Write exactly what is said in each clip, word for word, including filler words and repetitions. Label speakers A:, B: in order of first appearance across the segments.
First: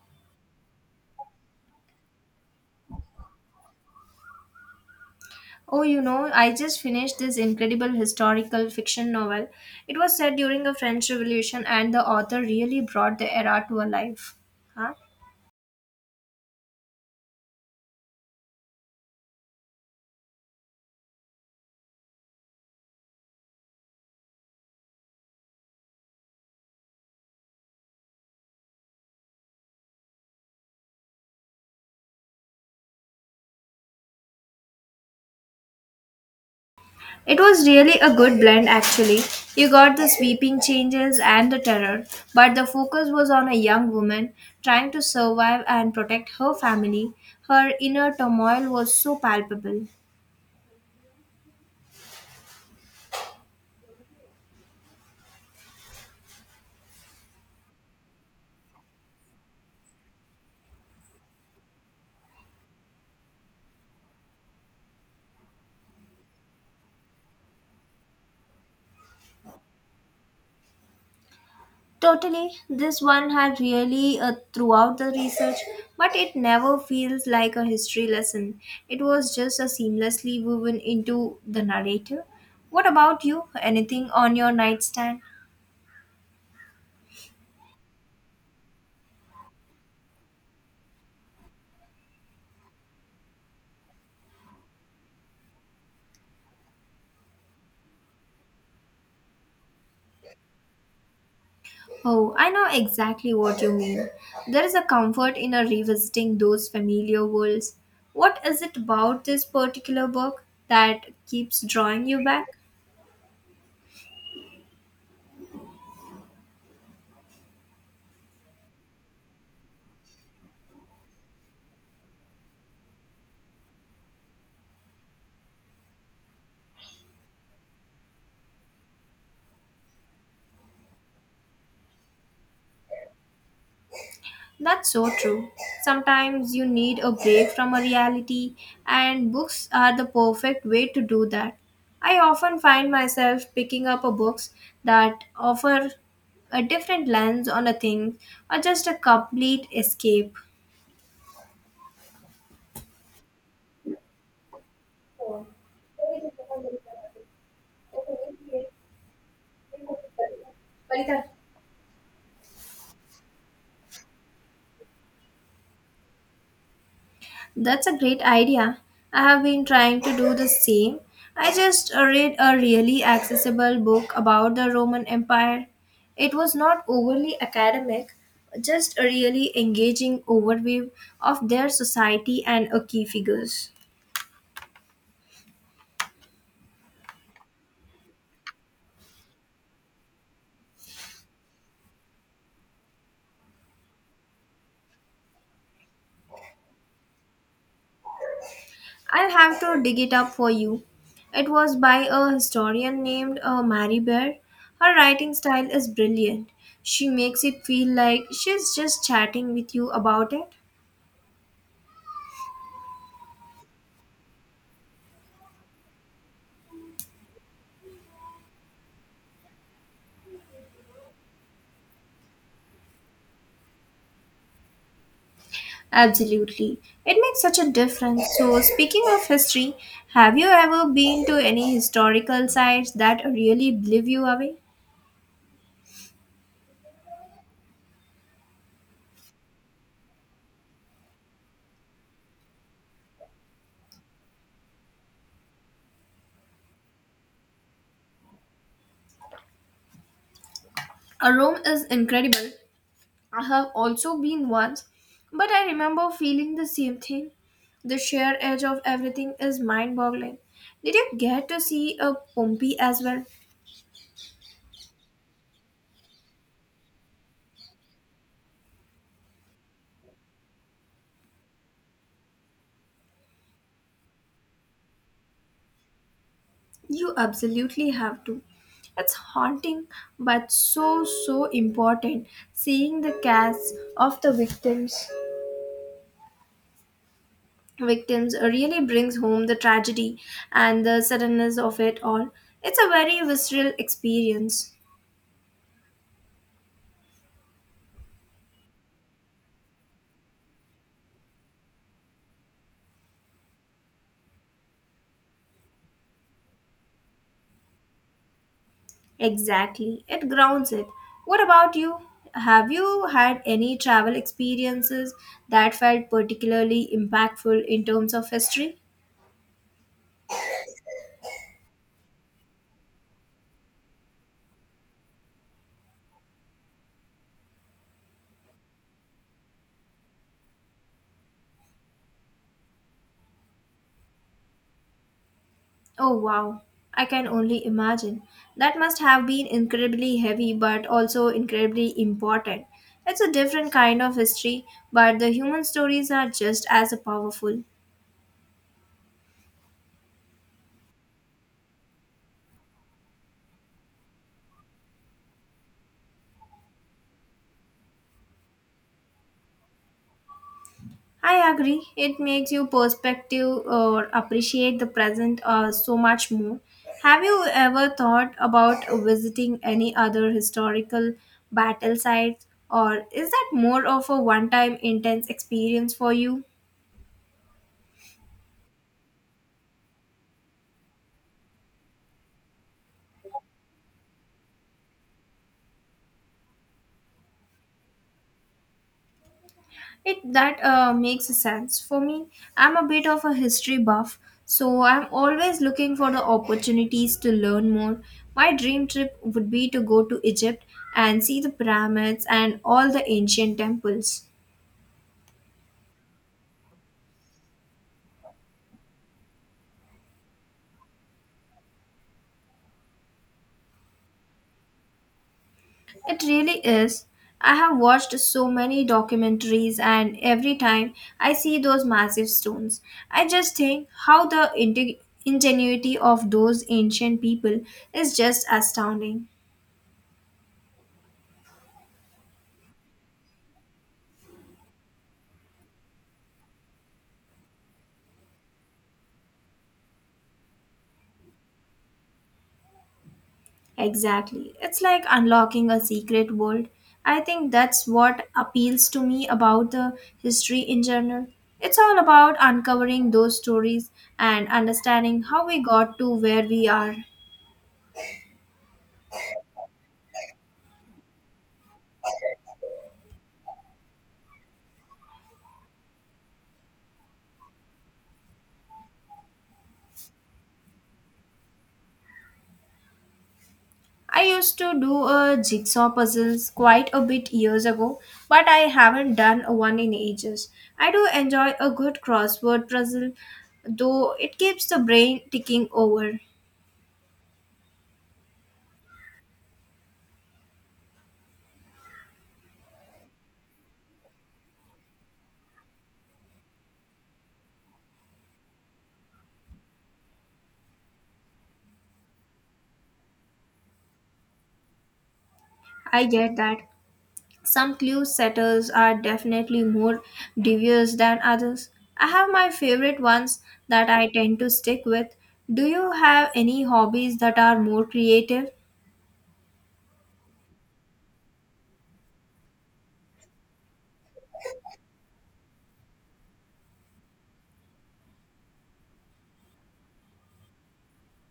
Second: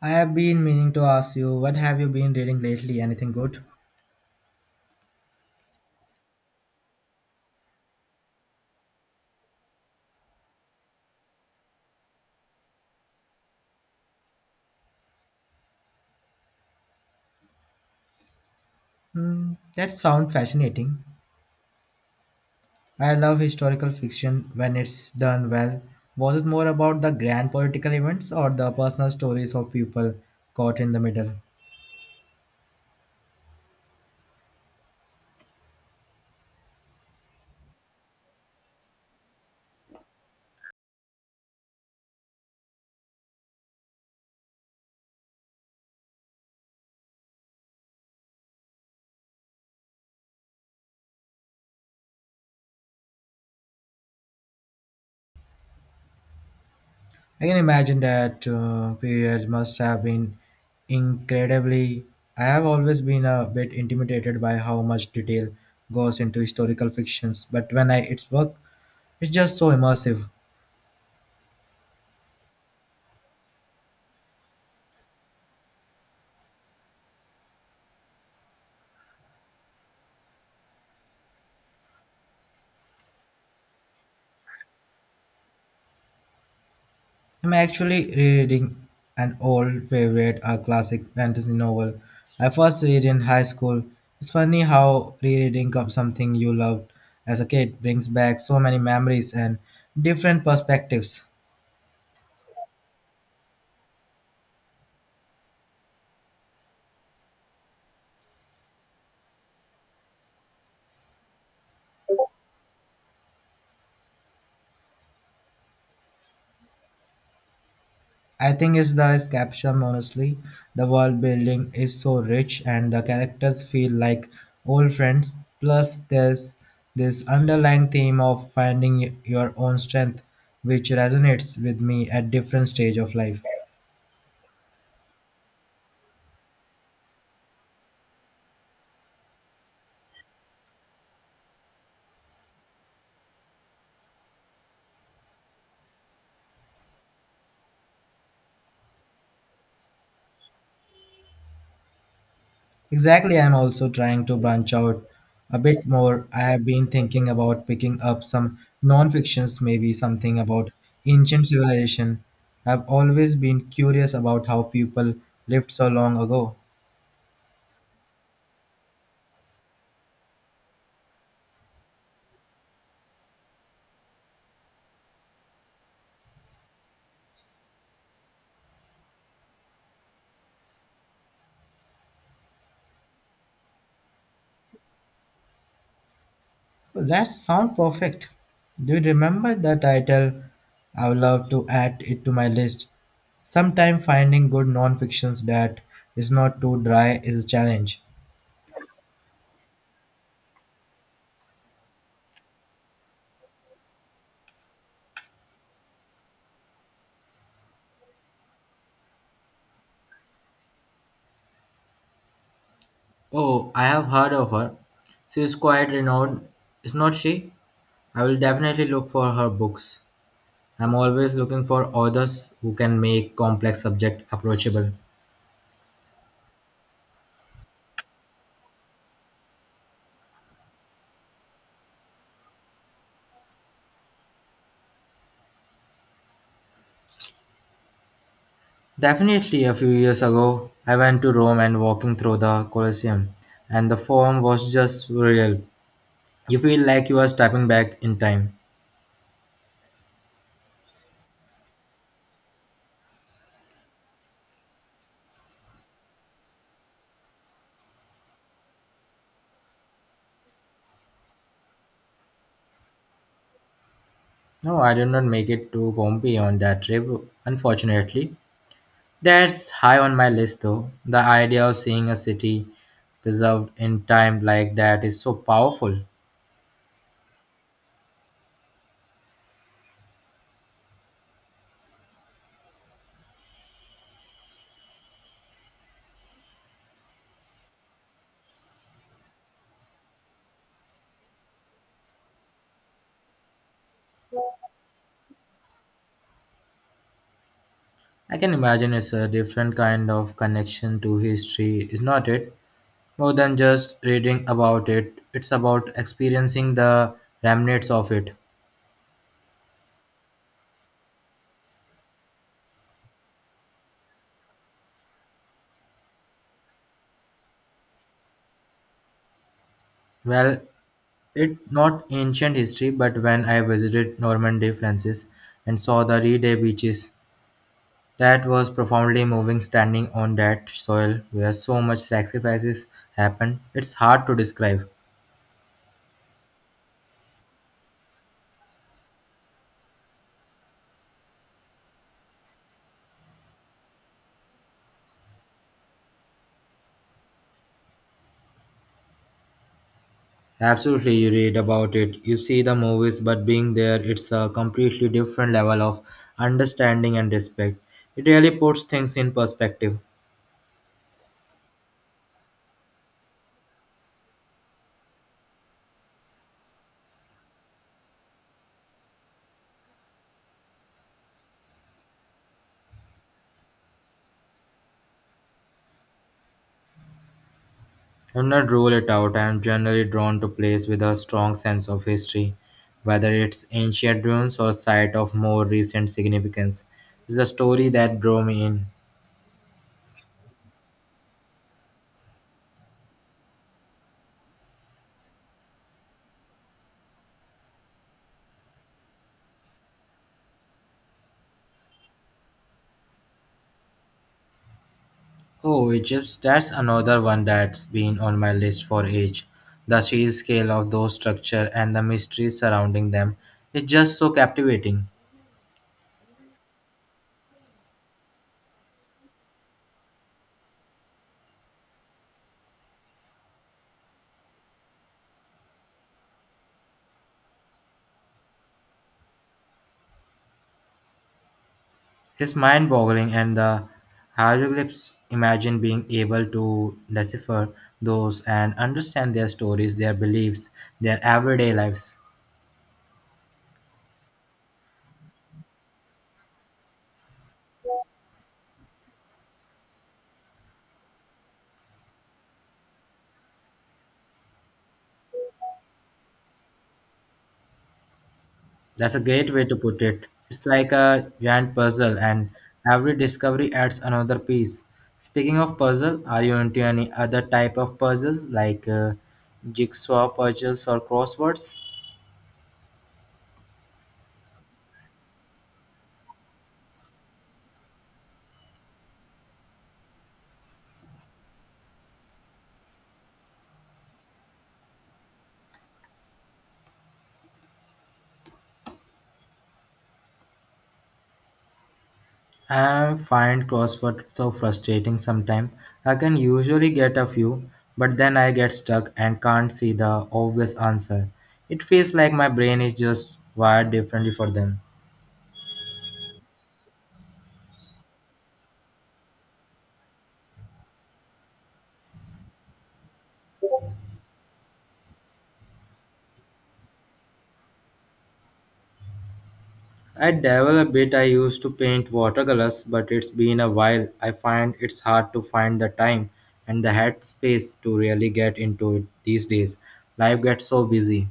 A: I have been meaning to ask you, what have you been reading lately? Anything good?
B: Oh, you know, I just finished this incredible historical fiction novel. It was set during the French Revolution, and the author really brought the era to a life. Huh?
A: Hmm, that sounds fascinating. I love historical fiction when it's done well. Was it more about the grand political events or the personal stories of people caught in the middle?
B: It was really a good blend, actually. You got the sweeping changes and the terror, but the focus was on a young woman trying to survive and protect her family. Her inner turmoil was so palpable.
A: I can imagine that uh, period must have been incredibly. I have always been a bit intimidated by how much detail goes into historical fictions, but when I it's work, it's just so immersive.
B: Totally, this one had really uh, throughout the research, but it never feels like a history lesson. It was just a seamlessly woven into the narrative. What about you? Anything on your nightstand?
A: I'm actually reading an old favorite, a classic fantasy novel I first read in high school. It's funny how rereading of something you loved as a kid brings back so many memories and different perspectives.
B: Oh, I know exactly what you mean. There is a comfort in a revisiting those familiar worlds. What is it about this particular book that keeps drawing you back?
A: I think it's the caption honestly. The world building is so rich and the characters feel like old friends. Plus there's this underlying theme of finding your own strength which resonates with me at different stage of life.
B: That's so true. Sometimes you need a break from a reality, and books are the perfect way to do that. I often find myself picking up a books that offer a different lens on a thing or just a complete escape.
A: Exactly, I'm also trying to branch out a bit more. I have been thinking about picking up some non-fictions, maybe something about ancient civilization. I've always been curious about how people lived so long ago.
B: That's a great idea. I have been trying to do the same. I just uh, read a really accessible book about the Roman Empire. It was not overly academic, just a really engaging overview of their society and a key figures.
A: That sounds perfect. Do you remember the title? I would love to add it to my list. Sometimes finding good non-fictions that is not too dry is a challenge.
B: I'll have to dig it up for you. It was by a historian named uh, Mary Bear. Her writing style is brilliant. She makes it feel like she's just chatting with you about it.
A: Oh, I have heard of her. She is quite renowned, is not she? I will definitely look for her books. I'm always looking for authors who can make complex subject approachable.
B: Absolutely. It makes such a difference. So, speaking of history, have you ever been to any historical sites that really blew you away?
A: Definitely a few years ago, I went to Rome and walking through the Colosseum, and the form was just surreal. You feel like you are stepping back in time.
B: A Rome is incredible. I have also been once, but I remember feeling the same thing. The sheer edge of everything is mind boggling. Did you get to see a Pompey as well?
A: No, I did not make it to Pompeii on that trip, unfortunately. That's high on my list though. The idea of seeing a city preserved in time like that is so powerful.
B: You absolutely have to. It's haunting but so so important seeing the casts of the victims. Victims uh, really brings home the tragedy and the suddenness of it all. It's a very visceral experience.
A: I can imagine it's a different kind of connection to history, is not it? More than just reading about it, it's about experiencing the remnants of it.
B: Exactly, it grounds it. What about you? Have you had any travel experiences that felt particularly impactful in terms of history?
A: Well, it not ancient history, but when I visited Normandy, France, and saw the Reday beaches, that was profoundly moving. Standing on that soil where so much sacrifices happened, it's hard to describe.
B: Oh wow, I can only imagine. That must have been incredibly heavy but also incredibly important. It's a different kind of history, but the human stories are just as powerful.
A: Absolutely, you read about it. You see the movies, but being there, it's a completely different level of understanding and respect. It really puts things in perspective.
B: I agree. It makes you perspective or appreciate the present uh, so much more. Have you ever thought about visiting any other historical battle sites, or is that more of a one-time intense experience for you?
A: I'm not rule it out. I'm generally drawn to places with a strong sense of history, whether it's ancient ruins or site of more recent significance. It's the story that drew me in.
B: It that uh, makes sense for me. I'm a bit of a history buff, so I'm always looking for the opportunities to learn more. My dream trip would be to go to Egypt and see the pyramids and all the ancient temples.
A: Oh, Egypt, that's another one that's been on my list for age. The sheer scale of those structures and the mystery surrounding them is just so captivating.
B: It really is. I have watched so many documentaries, and every time I see those massive stones, I just think how the inte- ingenuity of those ancient people is just astounding.
A: It's mind boggling, and the hieroglyphs imagine being able to decipher those and understand their stories, their beliefs, their everyday lives.
B: Exactly. It's like unlocking a secret world. I think that's what appeals to me about the history in general. It's all about uncovering those stories and understanding how we got to where we are.
A: That's a great way to put it. It's like a giant puzzle, and every discovery adds another piece. Speaking of puzzle, are you into any other type of puzzles like uh, jigsaw puzzles or crosswords?
B: I used to do uh, jigsaw puzzles quite a bit years ago, but I haven't done one in ages. I do enjoy a good crossword puzzle, though it keeps the brain ticking over.
A: I find crossword so frustrating sometimes. I can usually get a few, but then I get stuck and can't see the obvious answer. It feels like my brain is just wired differently for them.
B: I get that. Some clue setters are definitely more devious than others. I have my favorite ones that I tend to stick with. Do you have any hobbies that are more creative?
A: I dabble a bit. I used to paint watercolors, but it's been a while. I find it's hard to find the time and the headspace to really get into it these days. Life gets so busy.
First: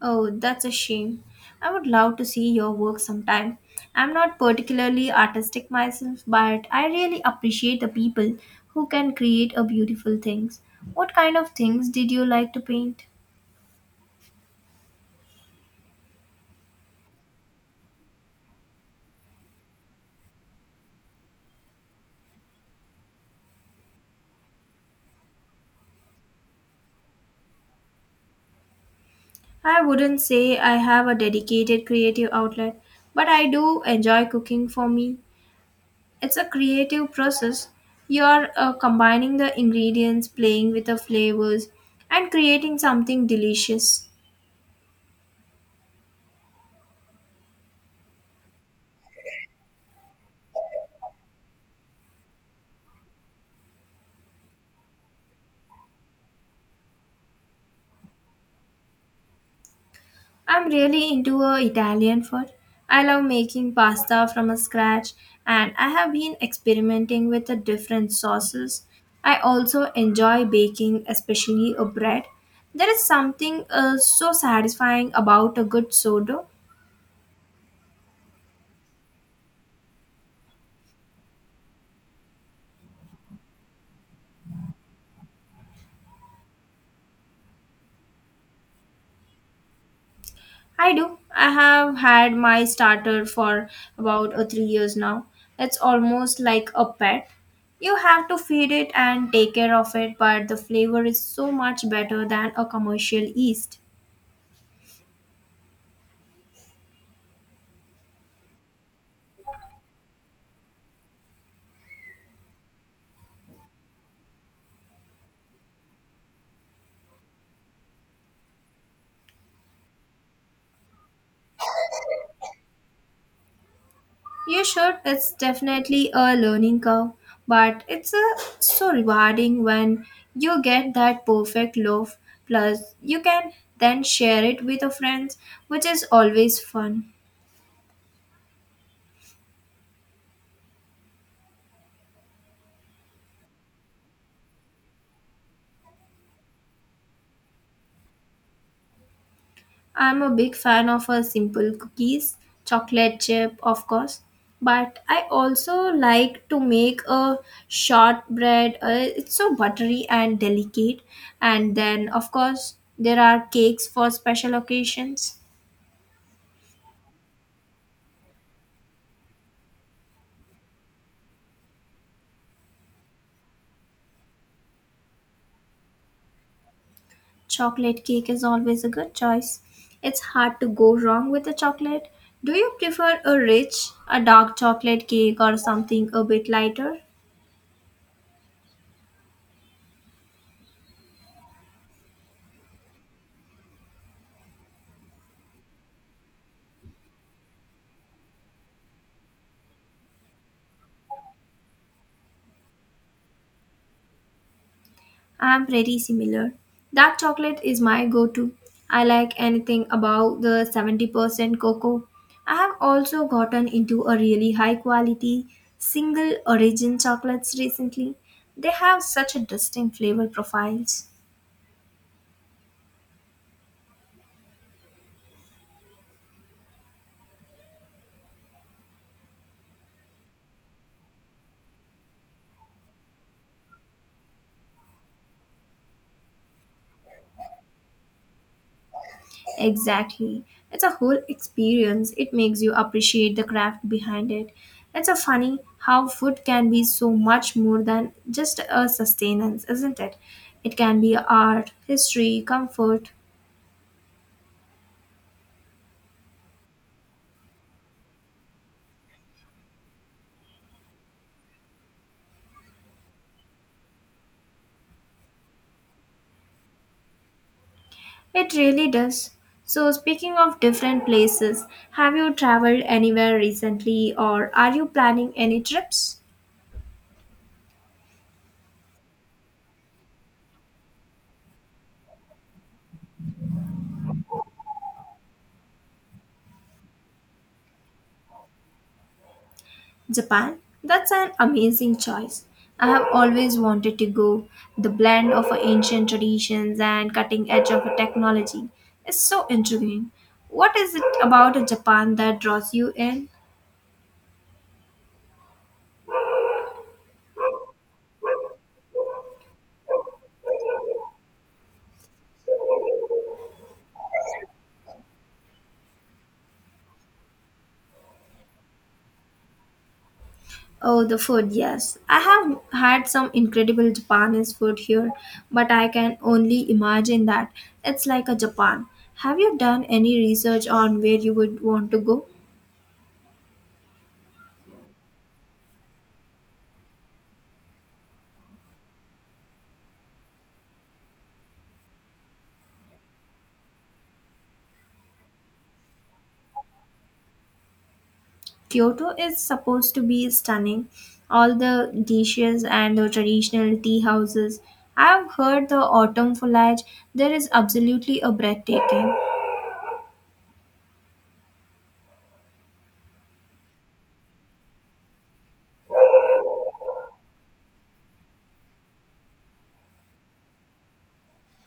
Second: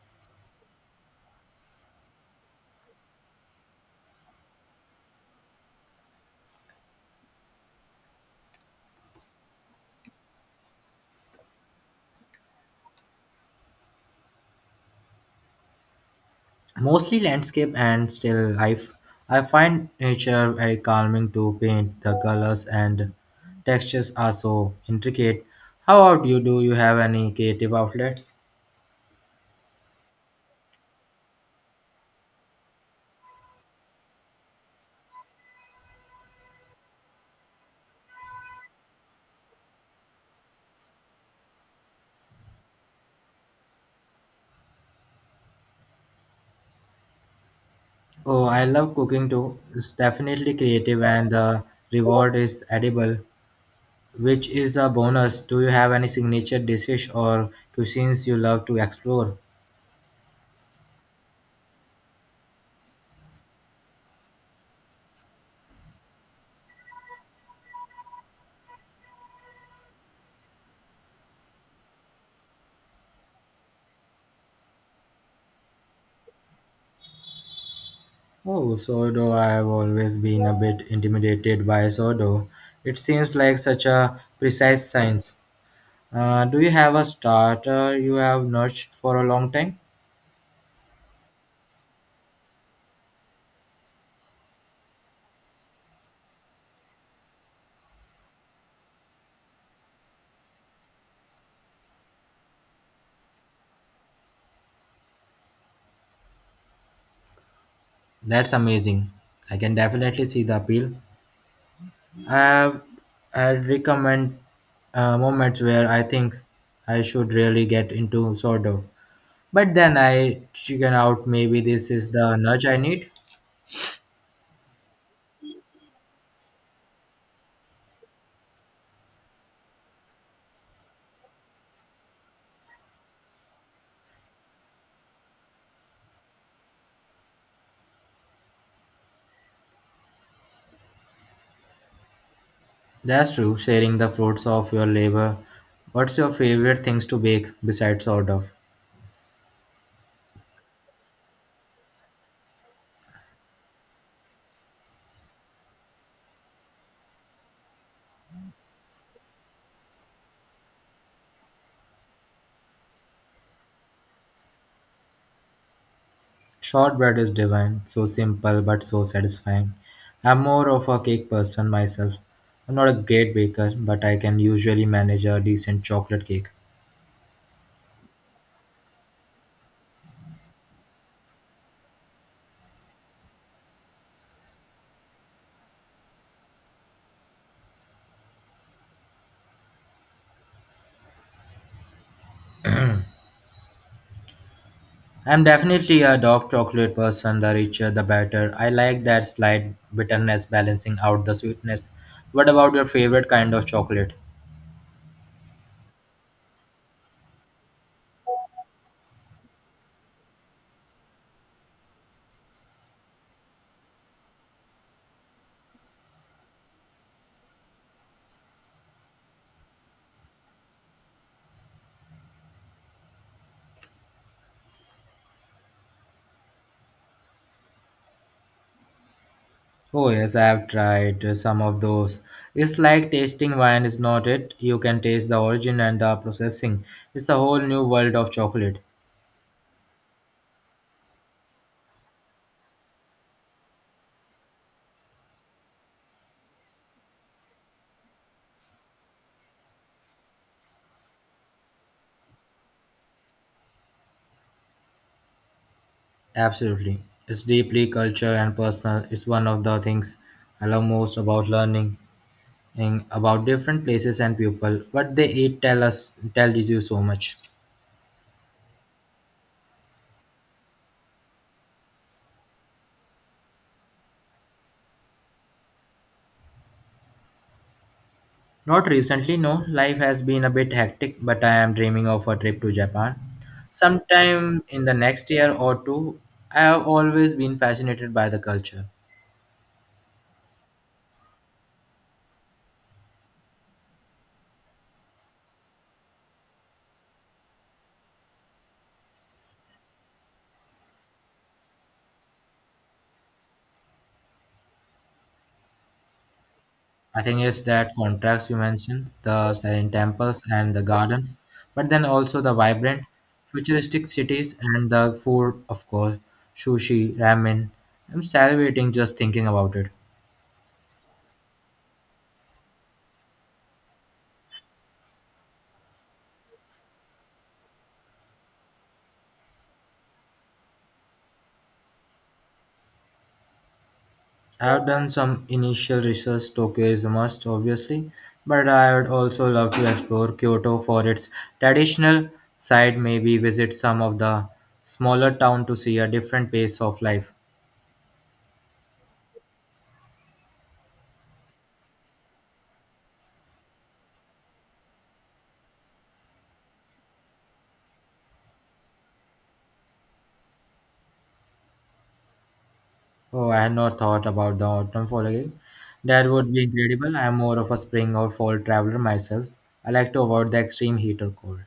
B: Oh, that's a shame. I would love to see your work sometime. I'm not particularly artistic myself, but I really appreciate the people who can create a beautiful things. What kind of things did you like to paint?
A: Mostly landscape and still life. I find nature very calming to paint. The colors and textures are so intricate. How about you? Do you have any creative outlets?
B: I wouldn't say I have a dedicated creative outlet, but I do enjoy cooking for me. It's a creative process. You're uh, combining the ingredients, playing with the flavors, and creating something delicious.
A: Oh, I love cooking too. It's definitely creative and the reward is edible, which is a bonus. Do you have any signature dishes or cuisines you love to explore?
B: I'm really into uh, Italian food. I love making pasta from scratch and I have been experimenting with the different sauces. I also enjoy baking, especially a bread. There is something uh, so satisfying about a good sourdough.
A: Oh, sourdough. I have always been a bit intimidated by sourdough. It seems like such a precise science. Uh, do you have a starter you have nurtured for a long time?
B: I do. I have had my starter for about uh, three years now. It's almost like a pet. You have to feed it and take care of it, but the flavor is so much better than a commercial yeast.
A: That's amazing. I can definitely see the appeal. I have had recommend uh, moments where I think I should really get into sourdough. But then I chicken out maybe this is the nudge I need.
B: You should. It's definitely a learning curve, but it's a, so rewarding when you get that perfect loaf. Plus, you can then share it with your friends, which is always fun.
A: That's true, sharing the fruits of your labor. What's your favorite things to bake besides sort of?
B: I'm a big fan of a simple cookies, chocolate chip, of course, but I also like to make a shortbread. Uh, it's so buttery and delicate, and then of course there are cakes for special occasions.
A: Shortbread is divine, so simple but so satisfying. I'm more of a cake person myself. I'm not a great baker, but I can usually manage a decent chocolate cake.
B: Chocolate cake is always a good choice. It's hard to go wrong with a chocolate. Do you prefer a rich, a dark chocolate cake or something a bit lighter?
A: I'm definitely a dark chocolate person, the richer the better. I like that slight bitterness balancing out the sweetness. What about your favorite kind of chocolate?
B: I'm pretty similar. Dark chocolate is my go to. I like anything above the seventy percent cocoa. I have also gotten into a really high quality single origin chocolates recently. They have such a distinct flavor profiles.
A: Oh yes, I have tried uh, some of those. It's like tasting wine, is not it? You can taste the origin and the processing. It's a whole new world of chocolate.
B: Exactly. It's a whole experience. It makes you appreciate the craft behind it. It's a funny how food can be so much more than just a sustenance, isn't it? It can be art, history, comfort.
A: Absolutely. It's deeply cultural and personal. It's one of the things I love most about learning and about different places and people. What they eat tell us tells you so much.
B: It really does. So, speaking of different places, have you traveled anywhere recently or are you planning any trips?
A: Not recently, no. Life has been a bit hectic, but I am dreaming of a trip to Japan. Sometime in the next year or two, I have always been fascinated by the culture.
B: Japan? That's an amazing choice. I have always wanted to go. The blend of ancient traditions and cutting edge of technology is so intriguing. What is it about Japan that draws you in?
A: I think it's that contrast you mentioned, the silent temples and the gardens, but then also the vibrant, futuristic cities and the food, of course, sushi, ramen. I'm salivating just thinking about it.
B: Oh, the food, yes. I have had some incredible Japanese food here, but I can only imagine that it's like a Japan. Have you done any research on where you would want to go?
A: I have done some initial research. Tokyo is a must, obviously, but I would also love to explore Kyoto for its traditional side, maybe visit some of the smaller town to see a different pace of life.
B: Kyoto is supposed to be stunning. All the dishes and the traditional tea houses. I've heard the autumn foliage there is absolutely a breathtaking.
A: Oh, I had not thought about the autumn following. That would be incredible. I am more of a spring or fall traveler myself. I like to avoid the extreme heat or cold.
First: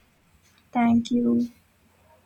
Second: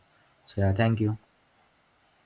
A: So yeah, thank
B: Thank
A: you.
B: you.